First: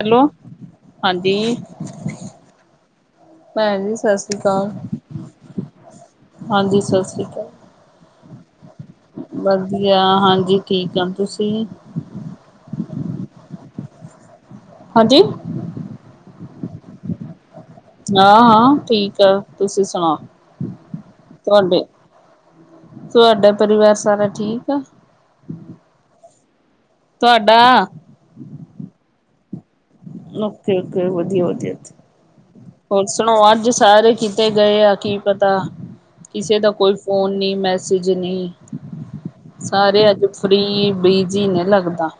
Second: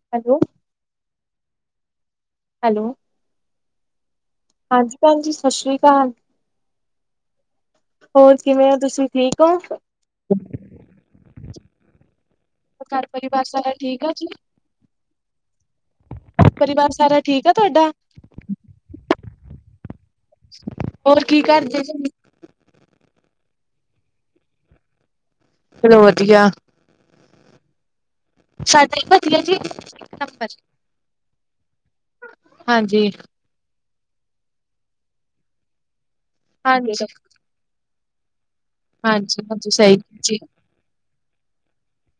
Hello, ਹਾਂਜੀ hello. ਭੈਨਜੀ ਜੀ ਸੱਸ ਹਾਂਜੀ ਭੈਨ ਜੀ, ਸਤਿ ਸ਼੍ਰੀ ਅਕਾਲ। ਹਾਂਜੀ, ਸਤਿ ਸ਼੍ਰੀ ਅਕਾਲ। ਹੋਰ, ਕਿਵੇਂ ਹੋ ਤੁਸੀਂ? ਠੀਕ ਹੋ? ਵਧੀਆ, ਹਾਂਜੀ ਠੀਕ ਆ। ਤੁਸੀਂ? ਘਰ ਪਰਿਵਾਰ, ਸਾਰਾ ਠੀਕ ਆ ਜੀ? ਹਾਂਜੀ? ਪਰਿਵਾਰ ਸਾਰਾ, ਠੀਕ ਆ ਤੁਹਾਡਾ? ਹਾਂ -ਹਾਂ ਠੀਕ ਆ, ਤੁਸੀਂ ਸੁਨਾਓ? ਹੋਰ, ਕੀ ਕਰਦੇ? ਤੁਹਾਡਾ, ਪਰਿਵਾਰ ਸਾਰਾ ਠੀਕ ਆ? ਚਲੋ ਵਧੀਆ। ਤੁਹਾਡਾ ਸ਼ਦ ਹੀ ਪਤੀ ਹੈ ਜੀ। ਨੰਬਰ ਹਾਂਜੀ। ਓਕੇ-ਓਕੇ ਵਧੀਆ-ਵਧੀਆ ਹੋਰ ਹਾਂਜੀ, ਸੁਣੋ ਅੱਜ ਸਾਰੇ। ਕਿਥੇ ਗਏ ਆ, ਕੀ ਪਤਾ' ਕਿਸੇ ਦਾ ਕੋਈ ਹਾਂਜੀ, ਫੋਨ ਨਹੀਂ, ਮੈਸੇਜ ਨਹੀਂ। ਹਾਂਜੀ ਸਹੀ ਸਾਰੇ ਅੱਜ, ਜੀ। ਫਰੀ ਬਿਜੀੀ ਨੇ ਲੱਗਦਾ।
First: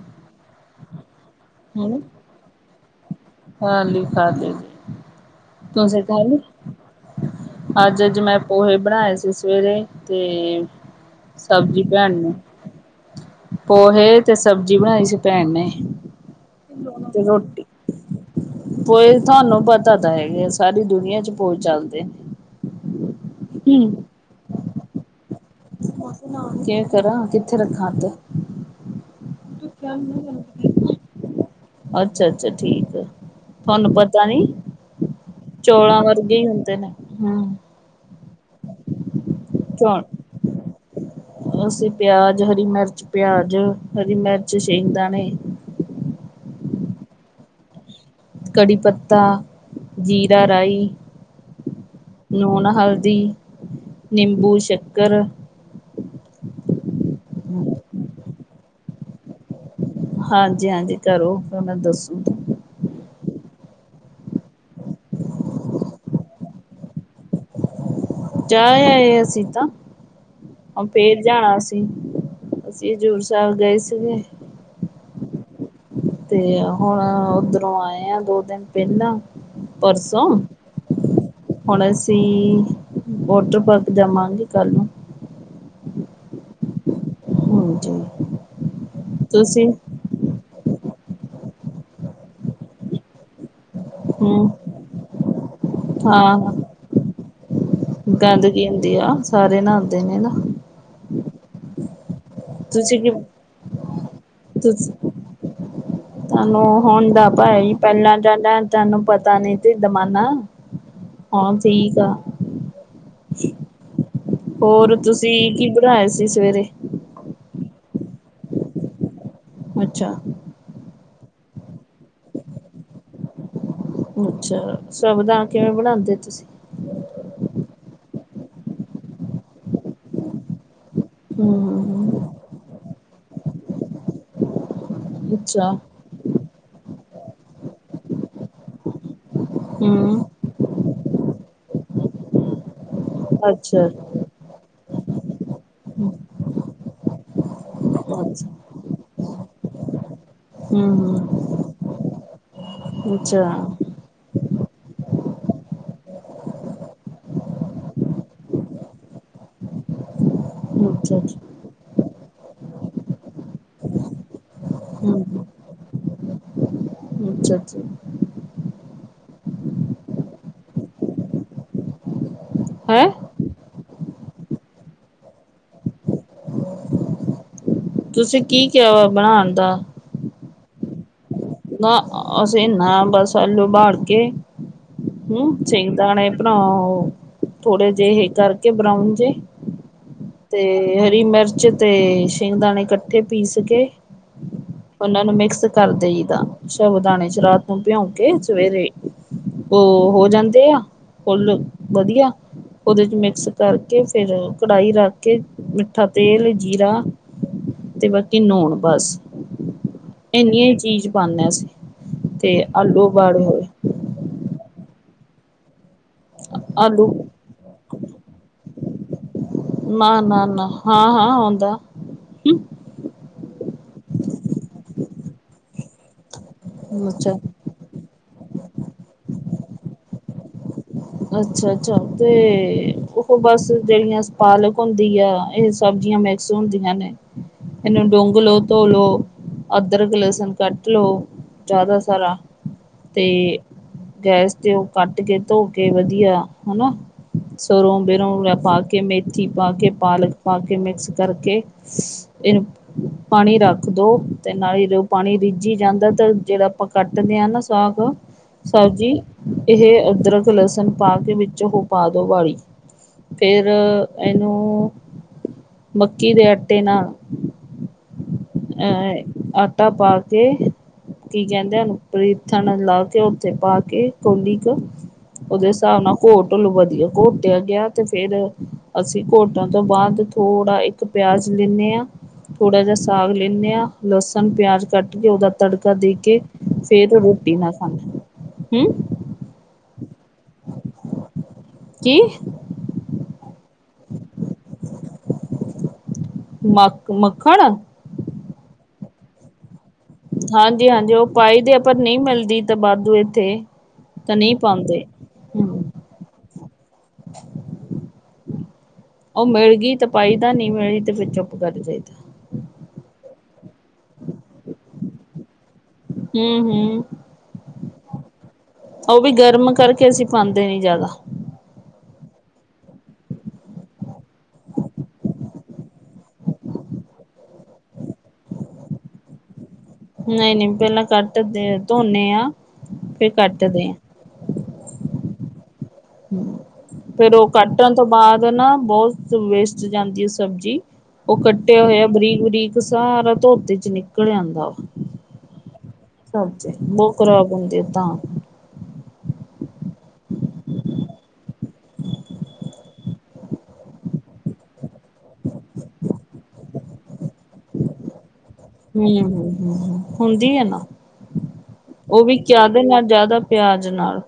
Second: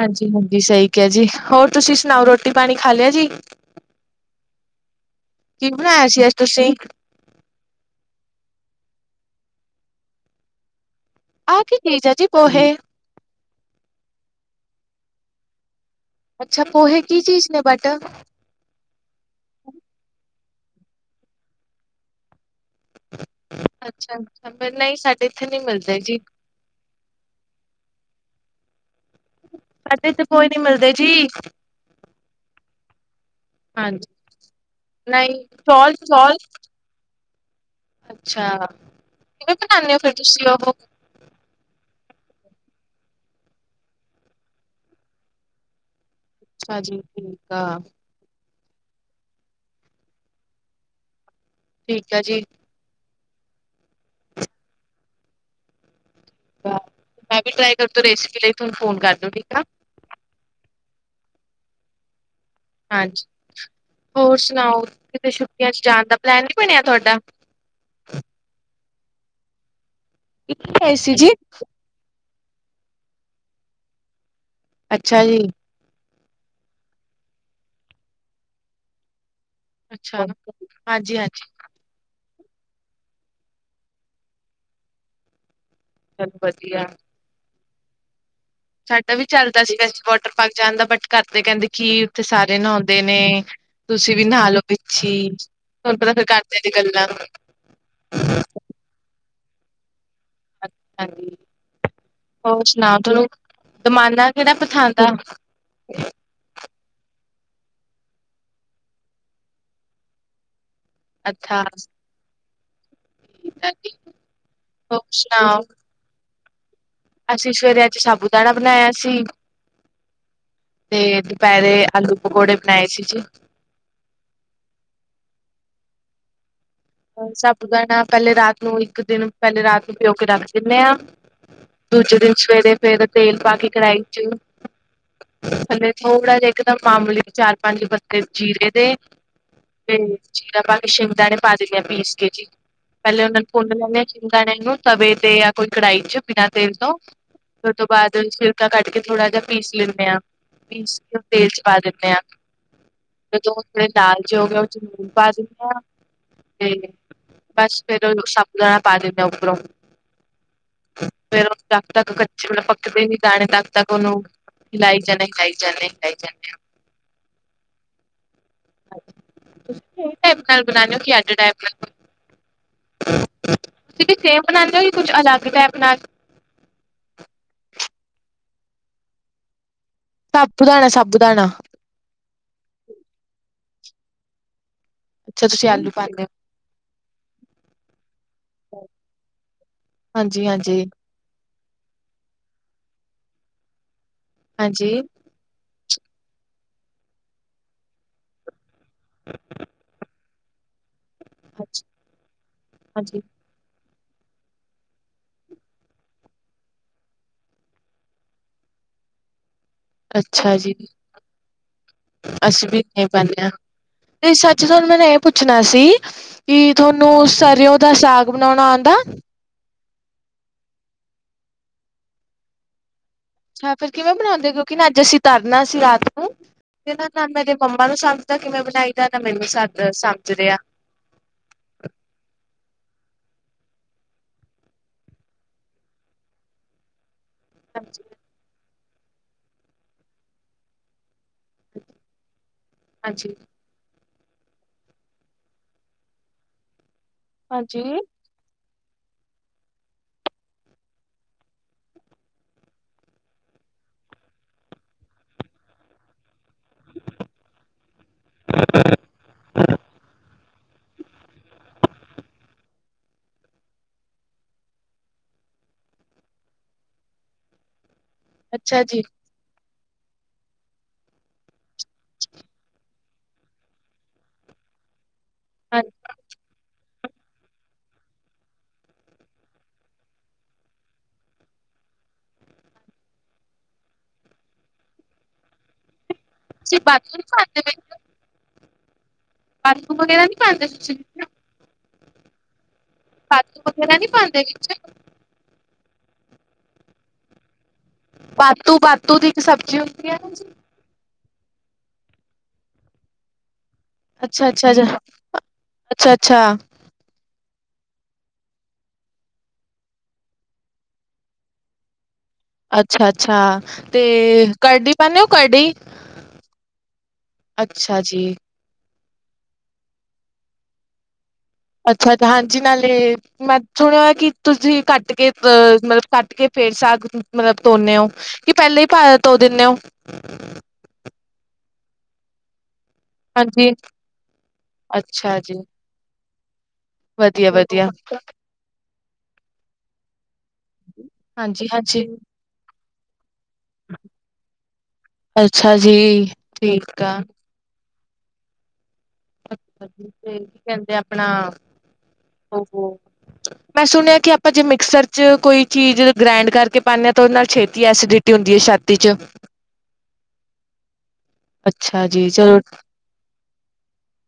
ਹਾਂਜੀ-ਹਾਂਜੀ ਸਹੀ ਕਿਹਾ, ਜੀ ਹੋਰ ਤੁਸੀਂ ਹਨਾ ਸੁਣਾਓ, ਰੋਟੀ ਪਾਣੀ ਖਾ ਲਿਆ ਜੀ? ਖਾਲੀ ਖਾਲੀ। ਕੀ ਤੁਸੀਂ ਬਣਾਇਆ ਸੀ ਖਾਂ ਅੱਜ ਲੀ? ਤੁਸੀਂ? ਅੱਜ ਜੋ ਮੈਂ ਪੋਹੇ ਬਣਾਏ ਸੀ ਸਵੇਰੇ ਤੇ ਆਹ ਕੀ ਸਬਜ਼ੀ ਚੀਜ਼ ਆ ਬਣਾਈ ਜੀ ਏ। ਪੋਹੇ? ਪੋਹੇ ਤੇ ਸਬਜ਼ੀ ਬਣਾਈ ਸੀ ਭੈਣ ਨੇ। ਅੱਛਾ। ਪੋਹੇ ਕੀ ਚੀਜ਼ ਨੇ ਬਟ? ਪੋਏ ਤੁਹਾਨੂੰ ਪਤਾ ਤਾਂ ਹੈਗੇ ਆ। ਸਾਰੀ ਦੁਨੀਆਂ ਚ ਪੋਏ ਚੱਲਦੇ। ਅੱਛਾ-ਅੱਛਾ। ਪਹਿਲਾ ਹੀ ਸੈੱਟ ਕਿ ਕਰਾਂ ਕਿੱਥੇ ਰੱਖਾਂ ਆੱਗੇ। ਸਾਡੇ ਇੱਥੇ ਪੋਹੇ ਨੀ ਮਿਲਦੇ ਜੀ, ਅੱਛਾ ਅੱਛਾ ਠੀਕ ਏ। ਤੁਹਾਨੂੰ ਹਾਂਜੀ। ਪਤਾ ਨੀ, ਨਹੀਂ ਚੌਲ, ਚੌਲਾਂ ਚੌਲ ਵਰਗੇ ਹੀ ਹੁੰਦੇ ਨੇ। ਹੂੰ ਅੱਛਾ। ਕਿਵੇਂ ਬਣਾਉਦੇ ਹੋ ਫਿਰ ਤੁਸੀਂ ਉਹੋ? ਅਸੀਂ ਪਿਆਜ, ਹਰੀ ਮਿਰਚ, ਪਿਆਜ, ਹਰੀ ਮਿਰਚ, ਸੇ਼ਗਦਾਨੇ। ਅੱਛਾ ਜੀ। ਠੀਕ ਆ। ਕੜੀ ਪੱਤਾ ਜੀਰਾ ਰਾਈ। ਠੀਕ ਆ ਜੀ। ਲੂਣ, ਹਲਦੀ, ਨਿੰਬੂ, ਸ਼ੱਕਰ। ਮੈਂ ਵੀ ਟਰਾਈ ਕਰਤੀ ਹੂੰ। ਰੇਸਿਪੀ ਲਈ ਫੋਨ ਫੋਨ ਕਰ ਦੋ ਠੀਕ ਹੈ। ਹਾਂਜੀ ਹਾਂਜੀ, ਕਰੋ ਫਿਰੈਂ ਮੇ ਦੱਸੂ। ਹਾਂਜੀ ਹੋਰ ਸੁਣਾਓ! ਕਿਤੇ ਛੁੱਟੀਆਂ ਚ ਜਾਣ ਦਾ ਪਲੈਨ ਨੀ ਬਣਿਆ ਤੁਹਾਡਾ? ਜਾ ਆਏ ਅਸੀਂ ਤਾਂ। ਅਬ ਗਏ ਸੀ ਫੇਰ ਜੀ। ਜਾਣਾ ਅਸੀਂ। ਅਸੀਂ ਹਜ਼ੂਰ ਸਾਹਿਬ ਗਏ ਸਿਗੇ। ਅੱਛਾ ਜੀ। ਤੇ ਹੁਣ ਓਧਰੋਂ ਆਏ ਆ ਦੋ- ਤਿੰਨ ਦਿਨ ਪਹਿਲਾਂ। ਅੱਛਾ, ਪਰਸੋਂ। ਹਾਂਜੀ-ਹਾਂਜੀ ਹੁਣ ਅਸੀਂ ਵੋਟਰ ਪਾਰਕ ਜਾਵਾਂਗੇ ਕੱਲ ਨੂੰ। ਚਲ ਵਧੀਆ। ਹਾਂਜੀ। ਸਾਡਾ ਵੀ ਚੱਲਦਾ ਤੁਸੀਂ ਸੀਗਾ ਵਾਟਰ ਪਾਰਕ ਜਾਣ ਦਾ। ਬਟ ਘਰਦੇ ਕਹਿੰਦੇ ਕੀ ਉੱਥੇ ਸਾਰੇ ਨਹਾਉਂਦੇ ਨੇ ਤੁਸੀਂ ਵੀ ਨਹਾ ਹੂੰ ਲਓ ਵਿੱਚੀ ਹੀ। ਤੁਹਾਨੂੰ ਪਤਾ ਫੇਰ ਹਾਂ ਘਰਦਿਆਂ ਦੀ ਗੱਲਾਂ। ਕਹਿੰਦੇ ਆ। ਸਾਰੇ ਨਹਾਣਦੇ ਨੇ ਨਾ। ਅੱਛਾ ਜੀ। ਹੋਰ ਸੁਣਾਓ ਤੁਸੀਂ ਕਿ ਤੁਹਾਨੂੰ ਦਮਾਲਾ ਕਿਹੜਾ ਤੁਸ ਪਸੰਦ ਆ? [inaudible] ਤੁਹਾਨੂੰ ਹੁਣ ਦਾ ਭਾਈ, ਪਹਿਲਾਂ ਜੱਦ ਤਾਨੂੰ ਪਤਾ ਨੀ ਸੀ ਦਮਾਲਾ। ਹੁਣ ਅੱਛਾ। ਠੀਕ ਆ। [inaudible] ਹੋਰ ਤੁਸੀਂ ਕੀ ਬਣਾਏ ਸੀ ਸਵੇਰੇ? ਅਸੀਂ ਸੁਵੇਰੇ ਅੱਜ ਸਾਬੂ ਦਾਣਾ ਬਣਾਇਆ ਸੀ। ਅੱਛਾ। ਤੇ ਦੁਪਹਿਰੇ ਆਲੂ ਪਕੌੜੇ ਬਣਾਏ ਸੀ ਜੀ। ਅੱਛਾ। ਸਾਬੂਦਾਨਾ ਕਿਵੇਂ ਬਣਾਉਂਦੇ ਤੁਸੀਂ। ਸਬੂ ਦਾਣਾ ਪਹਿਲੇ ਰਾਤ ਨੂੰ ਇੱਕ ਦਿਨ ਪਹਿਲੇ ਰਾਤ ਨੂੰ ਭਿਓ ਕੇ ਰੱੱਖ ਦਿੰਦੇ ਹਾਂ। ਹੂੰ। ਦੂਜੇ ਦਿਨ ਸਵੇਰੇ ਫੇਰ ਤੇਲ ਪਾ ਕੇ ਕਢਾਈ ਚ ਅੱਛਾ। ਥੱਲੇ ਥੋੜਾ ਜਿਆ ਇੱਕ ਦਮ ਮਾਮੂਲੀ ਚਾਰ -ਪੰਜ ਪੱਤੇ ਜੀਰੇ ਦੇ ਤੇ ਹੂੰ ਆਪਾਂ ਤੇ ਸਾਬੂਦਾਣੇ ਪਾ ਦੇਣੀ ਆ ਪੀਸ ਕੇ ਜੀ। ਪਹਿਲੇ ਉਹਨਾਂ ਨੂੰ ਭੁੰਨ ਅੱਛਾ ਲੈਣੇ ਆ। ਸਾਬੂਦਾਣੇ ਨੂੰ ਤਵੇ ਤੇ ਜਾਂ ਕੋਈ ਕੜਾਈ ਚ, ਅੱਛਾ ਬਿਨਾਂ ਤੇਲ ਤੋਂ ਫਿਰ ਉਹ ਤੋਂ ਬਾਅਦ ਛਿਲਕਾ ਕੱਟ ਕਰ ਕੇ ਥੋੜਾ ਜਿਆ ਪੀਸ ਲੈਣੇ ਆ। ਪੀਸ ਕੇ ਓ ਹੂੰ ਤੇਲ ਚ ਪਾ ਦੀਨੇ ਆ। ਅੱਛਾ ਤੇ ਜੋ ਅੱਛਾ ੳੱਦੇ ਨਾਲ ਚ ਓਦੇ ਚ ਲੂਣ ਪਾ ਦਿੰਦੇ ਆ। ਤੇ ਬਸ ਫੇਰ ਸ਼ਾਬੂ ਦਾਣਾ ਪਾ ਦੀਨੇ ਆ ਉਪਰੋ। ਅੱਛਾ ਜੀ। ਜਬ ਤੱਕ ਕੱਚੇ ਮਤਲਬ ਪੱਕਦੇ ਨੀ ਦਾਣੇ, ਤਦ ਤੱਕ ਉਹਨੂੰ ਹਿਲਾਈ ਜਾਣੇ, ਹਿਲਾਈ ਜਾਣੇ, ਹਿਲਾਈ ਜਾਣੇ ਆ। ਹੂ ਅੱਛਾ। ਤੁਸੀ ਵੀ ਓਹੀ ਟੈਮ ਨਾਲ ਬਨਾਣੇ ਹੋ ਕਿ ਅੱਡ ਟਾਈਮ ਨਾਲ? ਹੈਂ ਤੁਸੀ ਵੀ ਸੇਮ ਬਨਾਣੇ ਓ ਕਿ ਕੁੱਝ ਅਲੱਗ ਟੈਪ ਨਾਲ? ਤੁਸੀ ਕੀ ਕਿਆ ਵਾ ਬਣਾਣ ਦਾ? ਸਾਬੂਦਾਣਾ ਸਾਬੂਦਾਣਾ। ਨਾ ਅਸੀ ਨਾ ਬਸ ਆਲੂ ਬਾਲ ਕੇ। ਅੱਛਾ ਹੂ ਤੁਸੀਂ ਸਈ ਆਲੂ ਪਾਉਂਦੇ ਦਾਣੇ ਪਣਾਓ। ਥੋੜੇ ਜਿਹੇ ਇਹ ਕਰਕੇ ਹੋ ਬਰਾਊਨ ਜੇ। ਹਾਂਜੀ ਹਾਂਜ ਤੇ ਹਰੀ ਮਿਰਚ ਤੇ ਸ਼ਿੰਗ ਦਾਣੇ ਇਕੱਠੇ ਪੀਸ ਕੇ। ਹਾਂਜੀ। ਇਨਾ ਨੂੰ ਮਿਕਸ ਕਰ ਦਇਦਾ ਸ਼ਾਬੂ ਦਾਣੇ ਚ ਰਾਤ ਨੂੰ ਭਿਉਂ ਕੇ ਸਵੇਰੇ। ਉਹ ਹੋ ਜਾਂਦੇ ਆ ਫੁੱਲ ਵਧੀਆ ਉਹਦੇ ਚ ਹਾਂਜੀ ਮਿਕਸ ਤਰ ਕੇ ਫੇਰ ਕੜਾਈ ਰੱਖ ਕੇ ਮਿੱਠਾ ਤੇਲ ਜੀਰਾ ਤੇ ਬਾਕੀ ਨੂੰਨ ਬਸ। ਅੱਛਾ ਜੀ। ਪਾਣੇ ਆ ਅਸੀ ਤੇ ਅਸੀਂ ਵੀ ਆਲੂ ਨਹੀਂ ਪਾਉਂਦੇ ਉਬਾਲੇ ਹਾਂ ਹੋਏ। ਤੇ ਸੱਚ ਤੁਆਨੂੰ ਮੈਨੂੰ ਇਹ ਪੁੱਛਣਾ ਸੀ। ਕੀ ਆਲੂ ਥੋਨੂੰ ਸਰਿਓ ਦਾ ਸਾਗ ਬਣਾਉਣਾ ਆਂਦਾ? ਨਾ ਨਾ ਨਾ ਹਾਂ ਹਾਂ ਆਉਂਦਾ। ਹਾਂ ਫਿਰ ਕਿਵੇਂ ਬਣਾਉਂਦੇ? ਕਿਉਂਕਿ ਅੱਜ ਅਸੀਂ ਤਰਨਾ ਸੀ ਰਾਤ ਨੂੰ ਤੇ ਨਾਂ ਨਾਲ ਅੱਛਾ ਮੈਂ। ਮੰਮਾ ਨੂੰ ਸਮਝਦਾ ਕਿਵੇਂ ਬਣਾਈ ਦਾ ਤੇ ਨਾਂ ਮੈਨੂੰ ਸਮਝ ਰਿਹਾ। ਅੱਛਾ ਅੱਛਾ ਤੇ ਉਹ ਬਸ ਜਿਹੜੀਆਂ ਪਾਲਕ ਹੁੰਦੀ ਆ ਇਹ ਸਬਜ਼ੀਆਂ ਮੇ ਸੁਣ ਦੀਆਂ ਨੇ। ਹਾਂਜੀ ਇਹਨੂੰ ਡੂੰਘ ਲੋ ਧੋ ਲੋ ਅਦਰਕ ਲਸਣ ਕੱਟ ਲੋ। ਜ਼ਿਆਦਾ ਸਾਰਾ ਤੇ ਹਾਂਜੀ ਗੈਸ ਤੇ ਉਹ ਕੱਟ ਕੇ ਧੋ ਕੇ ਵਧੀਆ ਹਨਾ ਹਾਂਜੀ ਸਰੋਂ ਬਰੋਂ ਪਾ ਕੇ ਮੇ ਥੀ ਪਾ ਕੇ ਪਾਲਕ ਪਾ ਕੇ ਮਿਕਸ ਕਰਕੇ ਇਹ ਪਾਣੀ ਰੱਖ ਦੋ ਤੇ ਨਾਲ ਹੀ ਪਾਣੀ ਰੀਝੀ ਜਾਂਦਾ ਤਾਂ ਜਿਹੜਾ ਆਪਾ ਕੱਟਦੇ ਆ ਨਾ ਸਾਗ ਸਬਜ਼ੀ ਇਹ ਅਦਰਕ। ਤੇ ਲਸਣ ਪਾ ਕੇ ਵਿੱਚ ਉਹ ਪਾਦੋ ਵਾੜੀ। ਫੇਰ ਇਹਨੂੰ ਮੱਕੀ ਦੇ ਆਟੇ ਨਾ ਅੱਛਾ ਜੀ ਅ ਆਟਾ ਪਾ ਕੇ ਕੀ ਕਹਿੰਦੇ ਉਹਨੂੰ ਪਲੈਥਣ ਲਾ ਕੇ ਉੱਥੇ ਪਾ ਕੇ ਕੋਲੀ ਕ। ਉਹਦੇ ਹਾਂਜੀ ਹਿਸਾਬ ਨਾਲ ਘੋਟ ਲੋਂ ਵਧੀਆ ਘੋਟਿਆ ਗਿਆ ਤੇ ਫਿਰ ਅਸੀਂ ਘੋਟਣ ਤੋਂ ਬਾਅਦ ਥੋੜ੍ਹਾ ਏਕ ਪਿਆਜ ਲੈਣੇ ਆ। ਥੋੜ੍ਹਾ ਜਿਆ ਸਾਗ ਲੈਣੇ ਆ ਲਸਣ ਪਿਆਜ ਕੱਟ ਕੇ ਉਹਦਾ ਤੜਕਾ ਦੇ ਕੇ ਤੁਸੀਂ ਬਾਥੂ ਫੇਰ ਨੀ ਰੋਟੀ ਪਾਉਂਦੇ ਨਾ ਖਾਣੇ ਆ ਹੂ। ਆਲੂ ਵਗੈਰਾ ਨੀ ਪਾਂਦੇ ਤੁਸੀ? ਕਿ? ਕਾਜੂ ਵਗੈਰਾ ਨੀ ਪਾਉਂਦੇ ਵਿੱਚ? ਮ ਮੱਖਣ? ਪਾਤੂ ਪਾਤੂ ਦੀ ਇੱਕ ਸਬਜ਼ੀ ਹੁ ਹਾਂਜੀ ਹਾਂਜੀ ਉਹ ਪਾਈਦੇ ਦੇ ਪਰ ਨਹੀਂ ਮਿਲਦੀ ਤਾਂ ਵਾਧੂ ਇੱਥੇ। ਤਾਂ ਅੱਛਾ ਨਹੀਂ ਅੱਛਾ। ਅੱ ਪਾਉਂਦੇ ਹਮ ਅੱਛਾ ਅੱਛਾ। ਉਹ ਮਿਲ ਗਈ ਤਾਂ ਪਾਈਦਾ ਨਹੀਂ ਮਿਲੀ ਤੇ ਫਿਰ ਚੁੱਪ ਕਰ ਜਾਈਦਾ। ਅੱਛਾ ਅੱਛਾ ਤੇ ਕਰਡੀ ਪਾਉਦੇ ਹੋ ਕਰਡੀ? ਹੂ ਹੂ। ਅੱਛਾ ਜੀ। ਉਹ ਵੀ ਗਰਮ ਕਰਕੇ ਅਸੀਂ ਪਾਉਂਦੇ ਨੀ ਜਿਆਦਾ। ਅੱਛਾ ਤੇ ਹਾਂਜੀ ਨਾਲੇ ਮੈਂ ਸੁਣਿਆ ਕਿ ਤੁਸੀਂ ਕੱਟ ਕੇ ਅ ਮਤਲਬ ਕੱਟ ਕੇ ਫੇਰ ਸਾਗ ਮਤਲਬ ਧੋਣਦੇ ਹੋ? ਕਿ ਪਹਿਲਾਂ ਹੀ ਭਾ ਧੋ ਦਿੰਦੇ ਹੋ? ਨਹੀਂ -ਨਹੀਂ ਪਹਿਲਾਂ ਕੱਟ ਦੇ, ਧੋਦੇਂ ਆ। ਫਿਰ ਹਾਂਜੀ। ਕੱਟਦੇ ਆ ਅੱਛਾ ਜੀ। ਫੇਰ ਉਹ ਵਧੀਆ ਵਧੀਆ ਕੱਟਣ ਤੋਂ ਬਾਅਦ ਇਕ ਨਾ ਬਹੁਤ ਵੇਸਟ ਜਾਂਦੀ ਹੈ ਸਬਜ਼ੀ, ਉਹ ਹਾਂਜੀ ਕੱਟੇ ਹੋਏ ਹਾਂਜੀ ਆ ਬਰੀਕ- ਬਰੀਕ ਸਾਰਾ ਧੋਪ ਚ ਨਿਕਲ ਜਾਂਦਾ ਵ, ਅੱਛਾ ਜੀ ਸਬਜੀ ਠੀਕ ਬਹੁਤ ਆ ਖ਼ਰਾਬ ਹੁੰਦੇ ਆ ਤਾਂ। ਤੇ ਕੀ ਕਹਿੰਦੇ ਆ ਆਪਣਾ, ਉਹ ਮੈਂ ਸੁਣਿਆ ਕਿ ਆਪਾਂ ਜੇ ਮਿਕਸਰ ਚ ਕੋਈ ਚੀਜ਼ ਗ੍ਰੈਂਡ ਕਰਕੇ ਪਾਉਂਦੇ ਹਾਂ ਤਾਂ ਉਹਦੇ ਨਾਲ ਛੇਤੀ ਐਸਡਿ- ਹਮ ਹ, ਹਮ ਹ ਹੁੰਦੀ ਆ ਨਾ? ਅੱਛਾ ਉਹ ਜੀ ਵੀ ਚਲੋ ਕਾਹਦੇ ਨਾਲ ਜ਼ਿਆਦਾ ਪਿਆਜ ਨਾਲ,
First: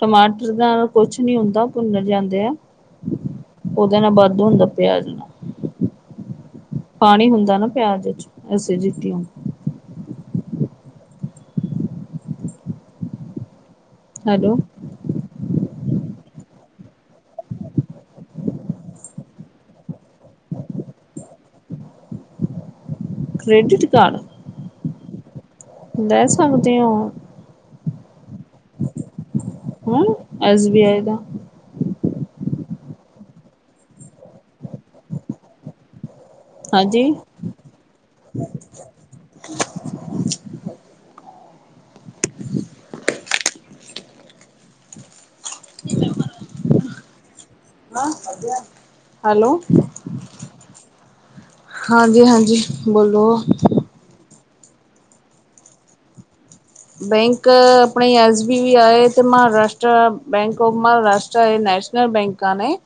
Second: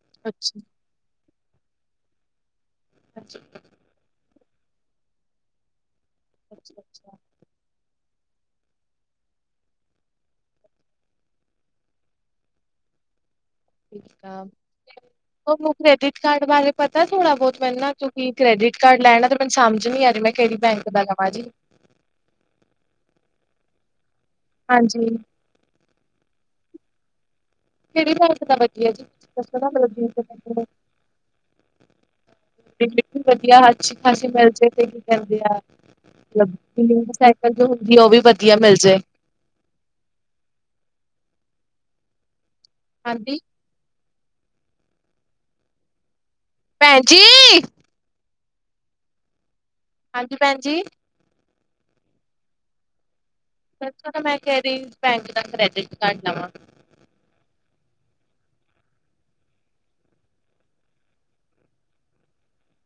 ਟਮਾਟਰ ਅੱਛਾ ਨਾਲ। ਕੁਛ ਨੀ ਹੁੰਦਾ ਭੁੰਨਰ ਜਾਂਦੇ ਆ, ਉਹਦੇ ਨਾਲ ਵੱਧ ਹੁੰਦਾ ਪਿਆਜ਼ ਅੱਛਾ ਅੱਛਾ ਪਾਣੀ ਹੁੰਦਾ ਨਾ ਪਿਆਜ 'ਚ ਐਸੀ ਜਿਤੀ ਨਾਂ। ਹੈਲੋ [inaudible] ਉਹਨੂੰ ਕ੍ਰੈਡਿਟ ਕਾਰਡ ਬਾਰੇ ਪਤਾ ਥੋੜਾ ਬਹੁਤ ਮੈਨੂੰ ਨਾ ਕਿਉਂਕਿ ਕ੍ਰੈਡਿਟ ਕਾਰਡ ਲੈਣਾ ਤੇ ਮੈਨੂੰ ਸਮਝ ਨੀ ਆ ਰਹੀ ਮੈਂ ਕਿਹੜੀ ਬੈਂਕ [unintelligible] ਕ੍ਰੈਡਿਟ ਕਾਰਡ? ਹਾਂਜੀ। ਦੈ, ਸਕਗਦੇ ਹੋ। ਕਿਹੜੀ ਹੱਥ ਦਾ, ਵੱਜਿਆ ਜੀ, ਤੁਸੀਂ ਹੁਣ ਐਸ ਦੱਸੋ। ਬੀ ਆਈ ਦਾ ਬਿਲਕੁਲ, ਵਧੀਆ, ਅੱਛੀ ਖ਼ਾਸੀ ਮਿਲ ਜੇ। ਕੀ ਕਹਿੰਦੇ, ਆ ਮਤਲਬ ਹਾਂਜੀ ਲਿੰਕ ਸਾਈਕਲ ਜੋ ਹੁੰਦੀ ਆ। ਉਹ ਵੀ ਵਧੀਆ ਮਿਲ ਜਾਏ। ਹਾਂਜੀ, [inaudible] [inaudible] ਭੈਣ, ਜੀ ਹੈਲੋ? ਹਾਂਜੀ ਭੈਣਜੀ। ਹਾਂਜੀ, ਹਾਂਜੀ ਬੋਲੋ। ਤਾਂ ਮੈਂ ਕਹਿ ਰਹੀ, ਬੈਂਕ ਦਾ ਕ੍ਰੈਡਿਟ ਕਾਰਡ ਲਵਾਂ ਬੈਂਕ ਆਪਣੇ ਐਸ ਬੀ ਬੀ ਆਏ ਤੇ Maharashtra bank of Maharashtra nation ਬੈਂਕਾਂ ਨੇ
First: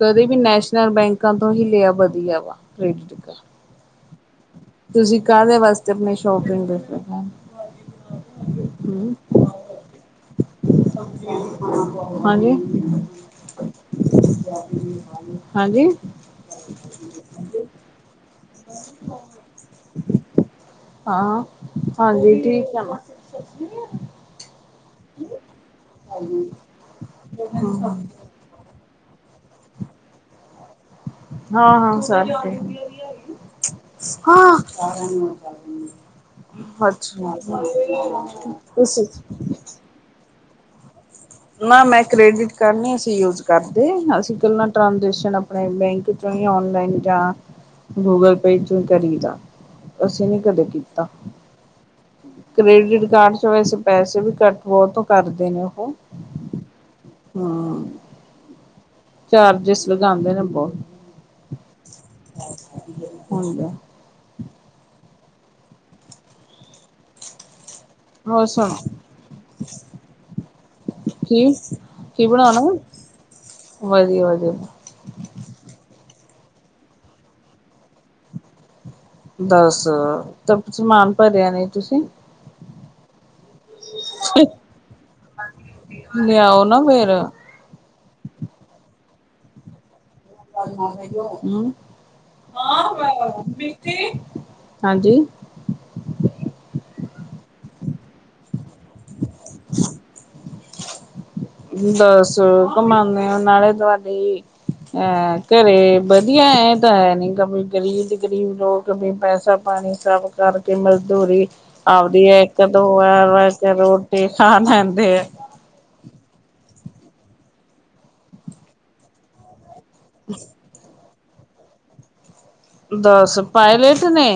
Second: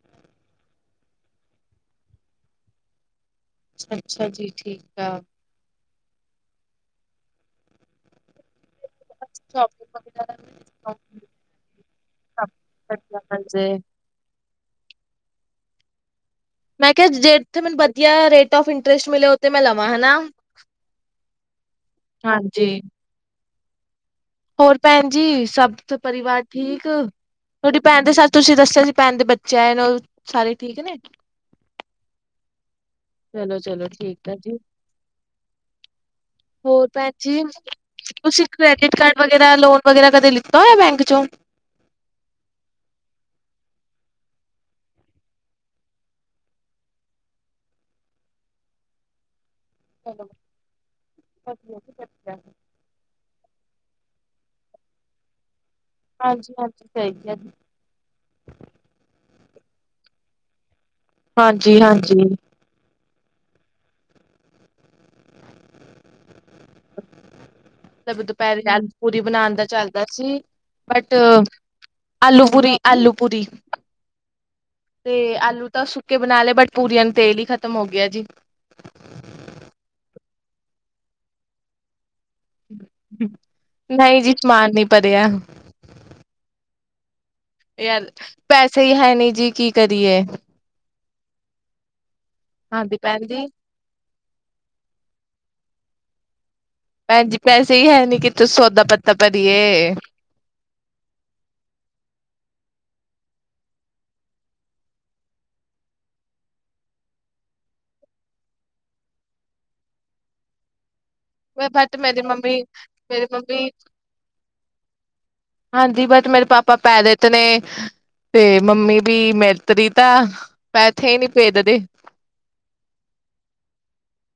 ਕਦੇ ਵੀ ਨੈਸ਼ਨਲ ਬੈਂਕਾਂ ਤੋਂ ਹੀ ਲਿਆ ਵਧੀਆ ਵਾ, ਕ੍ਰੇਡਿਟ ਕਾਰਡ। ਅੱਛਾ, ਅੱਛਾ ਜੀ ਠੀਕ। ਆ। ਤੁਸੀਂ ਕਾਹਦੇ ਵਾਸਤੇ ਆਪਣੀ ਸ਼ੋਪਿੰਗ ਕਰਨੀ ਸ਼ੋਪਿੰਗ ਵਗੈਰਾ ਦਾ ਵੀ ਮਿਲ ਜੇ, ਹੈ? ਸਭ ਹਾਂਜੀ। ਵਧੀਆ ਮਿਲ ਜੇ। ਹਾਂਜੀ? ਮੈਂ ਕਿਹਾ, ਜੇ ਉੱਥੇ ਮੈਨੂੰ ਵਧੀਆ, ਰੇਟ ਆਫ ਇੰਟਰਸਟ ਮਿਲੇ ਉੱਥੇ ਮੈਂ, ਲਵਾਂ ਹਨਾ। ਹਾਂ ਹਾਂਜੀ, [inaudible] ਹੋਰ ਭੈਣ ਜੀ, ਸਭ ਪਰਿਵਾਰ ਠੀਕ, ਤੁਹਾਡੀ ਭੈਣ ਦੇ ਸੱਚ ਤੁਸੀਂ ਦੱਸਿਆ ਸੀ। ਭੈਣ ਦੇ ਬੱਚੇ ਆਏ ਨੇ, ਉਹ ਸਾਰੇ ਠੀਕ ਨੇ, ਹਾਂ, ਹਾਂ, ਸਾਰੇ ਠੀਕ ਚਲੋ-ਚਲੋ ਠੀਕ ਆ ਜੀ। ਹੋਰ ਭੈਣ ਅੱਛਾ, ਇਹਦਾ ਲੋਨ ਵਗੈਰਾ, ਕਦੇ ਲਿਤਾ ਹੋਇਆ। ਬੈਂਕ, ਚੋਂ ਨਾ ਮੈਂ ਕ੍ਰੇਡਿਟ ਕਾਰਡ ਨਹੀਂ, ਅਸੀਂ ਯੂਜ ਕਰਦੇ, ਅਸੀਂ ਇਕੱਲਾਂ ਟ੍ਰਾਂਜੈਕਸ਼ਨ, ਆਪਣੇ ਬੈਂਕ ਔਨਲਾਈਨ ਜਾਂ ਗੂਗਲ, ਪੇ 'ਚ' ਹੀ ਕਰੀਦਾ। ਅਸੀਂ ਨੀ, ਕਦੇ ਕੀਤਾ। ਪਸੱਚ, [unintelligible] ਕ੍ਰੈਡਿਟ ਕਾਰਡ'ਚ ਵੈਸੇ ਪੈਸੇ ਵੀ ਘੱਟ ਬਹੁਤ ਕਰਦੇ ਨੇ, ਉਹ। ਹਾਂਜੀ-ਹਾਂਜੀ, ਸਹੀ ਕਿਆ। ਹਮ ਚਾਰਜਿਸ ਲਗਾਂਦੇ ਨੇ, ਬਹੁਤ। ਹਾਂਜੀ-ਹਾਂਜੀ। ਹਣਜੀ, [unintelligible] ਮਤਲਬ ਹੋਰ ਦੁਪਹਿਰੇ, ਸੁਣੋ ਆਲੂ-ਪੂਰੀ ਬਣਾਣ ਦਾ ਚੱਲਦਾ ਸੀ, ਬਟ ਕੀ ਕੀ ਬਣਾਉਣਾ ਆਲੂ-ਪੂਰੀ, ਆਲੂ-ਪੂਰੀ। ਵਧੀਆ ਵਧੀਆ ਤੇ ਆਲੂ ਤਾਂ ਸੁੱਕੇ ਬਣਾ ਲਏ, ਬਟ ਪੂਰੀਆਂ ਨੂੰ ਤੇਲ ਹੀ ਖ਼ਤਮ ਹੋਗਿਆ ਜੀ। ਦੱਸ--ਤਾ ਸਮਾਨ ਭਰਿਆ ਨਹੀਂ, ਤੁਸੀ? ਨਹੀਂ ਜੀ, ਸਮਾਨ ਨੀ ਭਰਿਆ। ਲਿਆਓ ਨਾ, ਫੇਰ। ਯਾਰ, ਪੈਸੇ ਹੀ ਹੈਨੀ ਜੀ, ਕੀ ਕਰੀਏ? ਹੂੰ ਹਾਂਦੀ, ਭੈਣਜੀ। ਹਾਂਜੀ। ਭੈਣ ਜੀ ਪੈਸੇ ਹੀ ਹੈਨੀ, ਕਿਥੋ ਸੌਦਾ-ਪੱਤਾ ਭਰੀਏ। ਦੱਸ, ਕੰਮਾਨੇ ਓ, ਨਾਲੇ ਤੁਹਾਡੀ ਐ--ਘਰੇ ਵਧੀਆ, ਐਂ ਤਾਂ ਹੈਨੀ ਕ ਗਰੀਬ ਤੋ ਗਰੀਬ ਲੋਕ ਵੀ ਪੈਸਾ, ਪਾਣੀ ਸਭ ਕਰ ਕਿ ਮਜ਼ਦੂਰੀ ਬਟ ਮੇਰੀ ਆਵਦੀ ਹੈ ਮੰਮੀ ਇੱਕ-ਦੋ ਮੇਰੀ ਵਾਰ ਮੰਮੀ ਰੋਟੀ ਖਾ ਲੈਂਦੇ ਆ। ਹਾਂਦੀ, ਬਟ ਮੇਰੇ ਪਾਪਾ ਪੈਰਤ ਨੇ, ਤੇ ਮੰਮੀ ਵੀ ਮੇ ਤ ਰੀਤਾ ਪੈਥੇ ਹੀ ਨੀ ਭੇਦਦੇ। ਦਸ! ਪਾਇਲਟ ਨੇ,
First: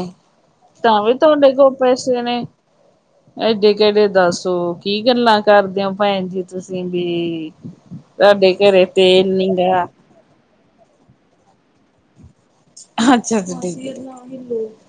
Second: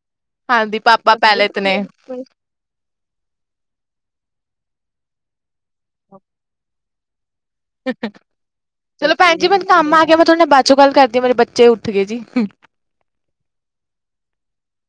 ਹਾਂਜੀ ਤਾਂ ਵੀ ਪਾਪਾ ਪੈ ਤੁਹਾਡੇ ਲੇਤੇ ਕੋਲ ਨੇ ਪੈਸੇ ਨੇ। ਇਹਡੇ, ਕਿਹੜੇ ਦੱਸੋ ਕੀ ਗੱਲਾਂ ਕਰਦੇ ਹੋ ਭੈਣ ਜੀ, ਤੁਸੀਂ ਵੀ। ਸਾਡੇ ਘਰੇ ਤੇਲ ਨੀਂਗਾ। ਠੀਕ ਆ, ਮੈ ਥੁਹਾਡੇ ਨਾਲ ਬਾਅਦ'ਚੋਂ ਗੱਲ ਕਰਦੀ ਆਂ, ਮੇਰੇ ਬੱਚੇ ਉੱਠ ਗਏ ਜੀ। ਅੱਛਾ-ਅੱਛਾ, ਠੀਕ ਏ।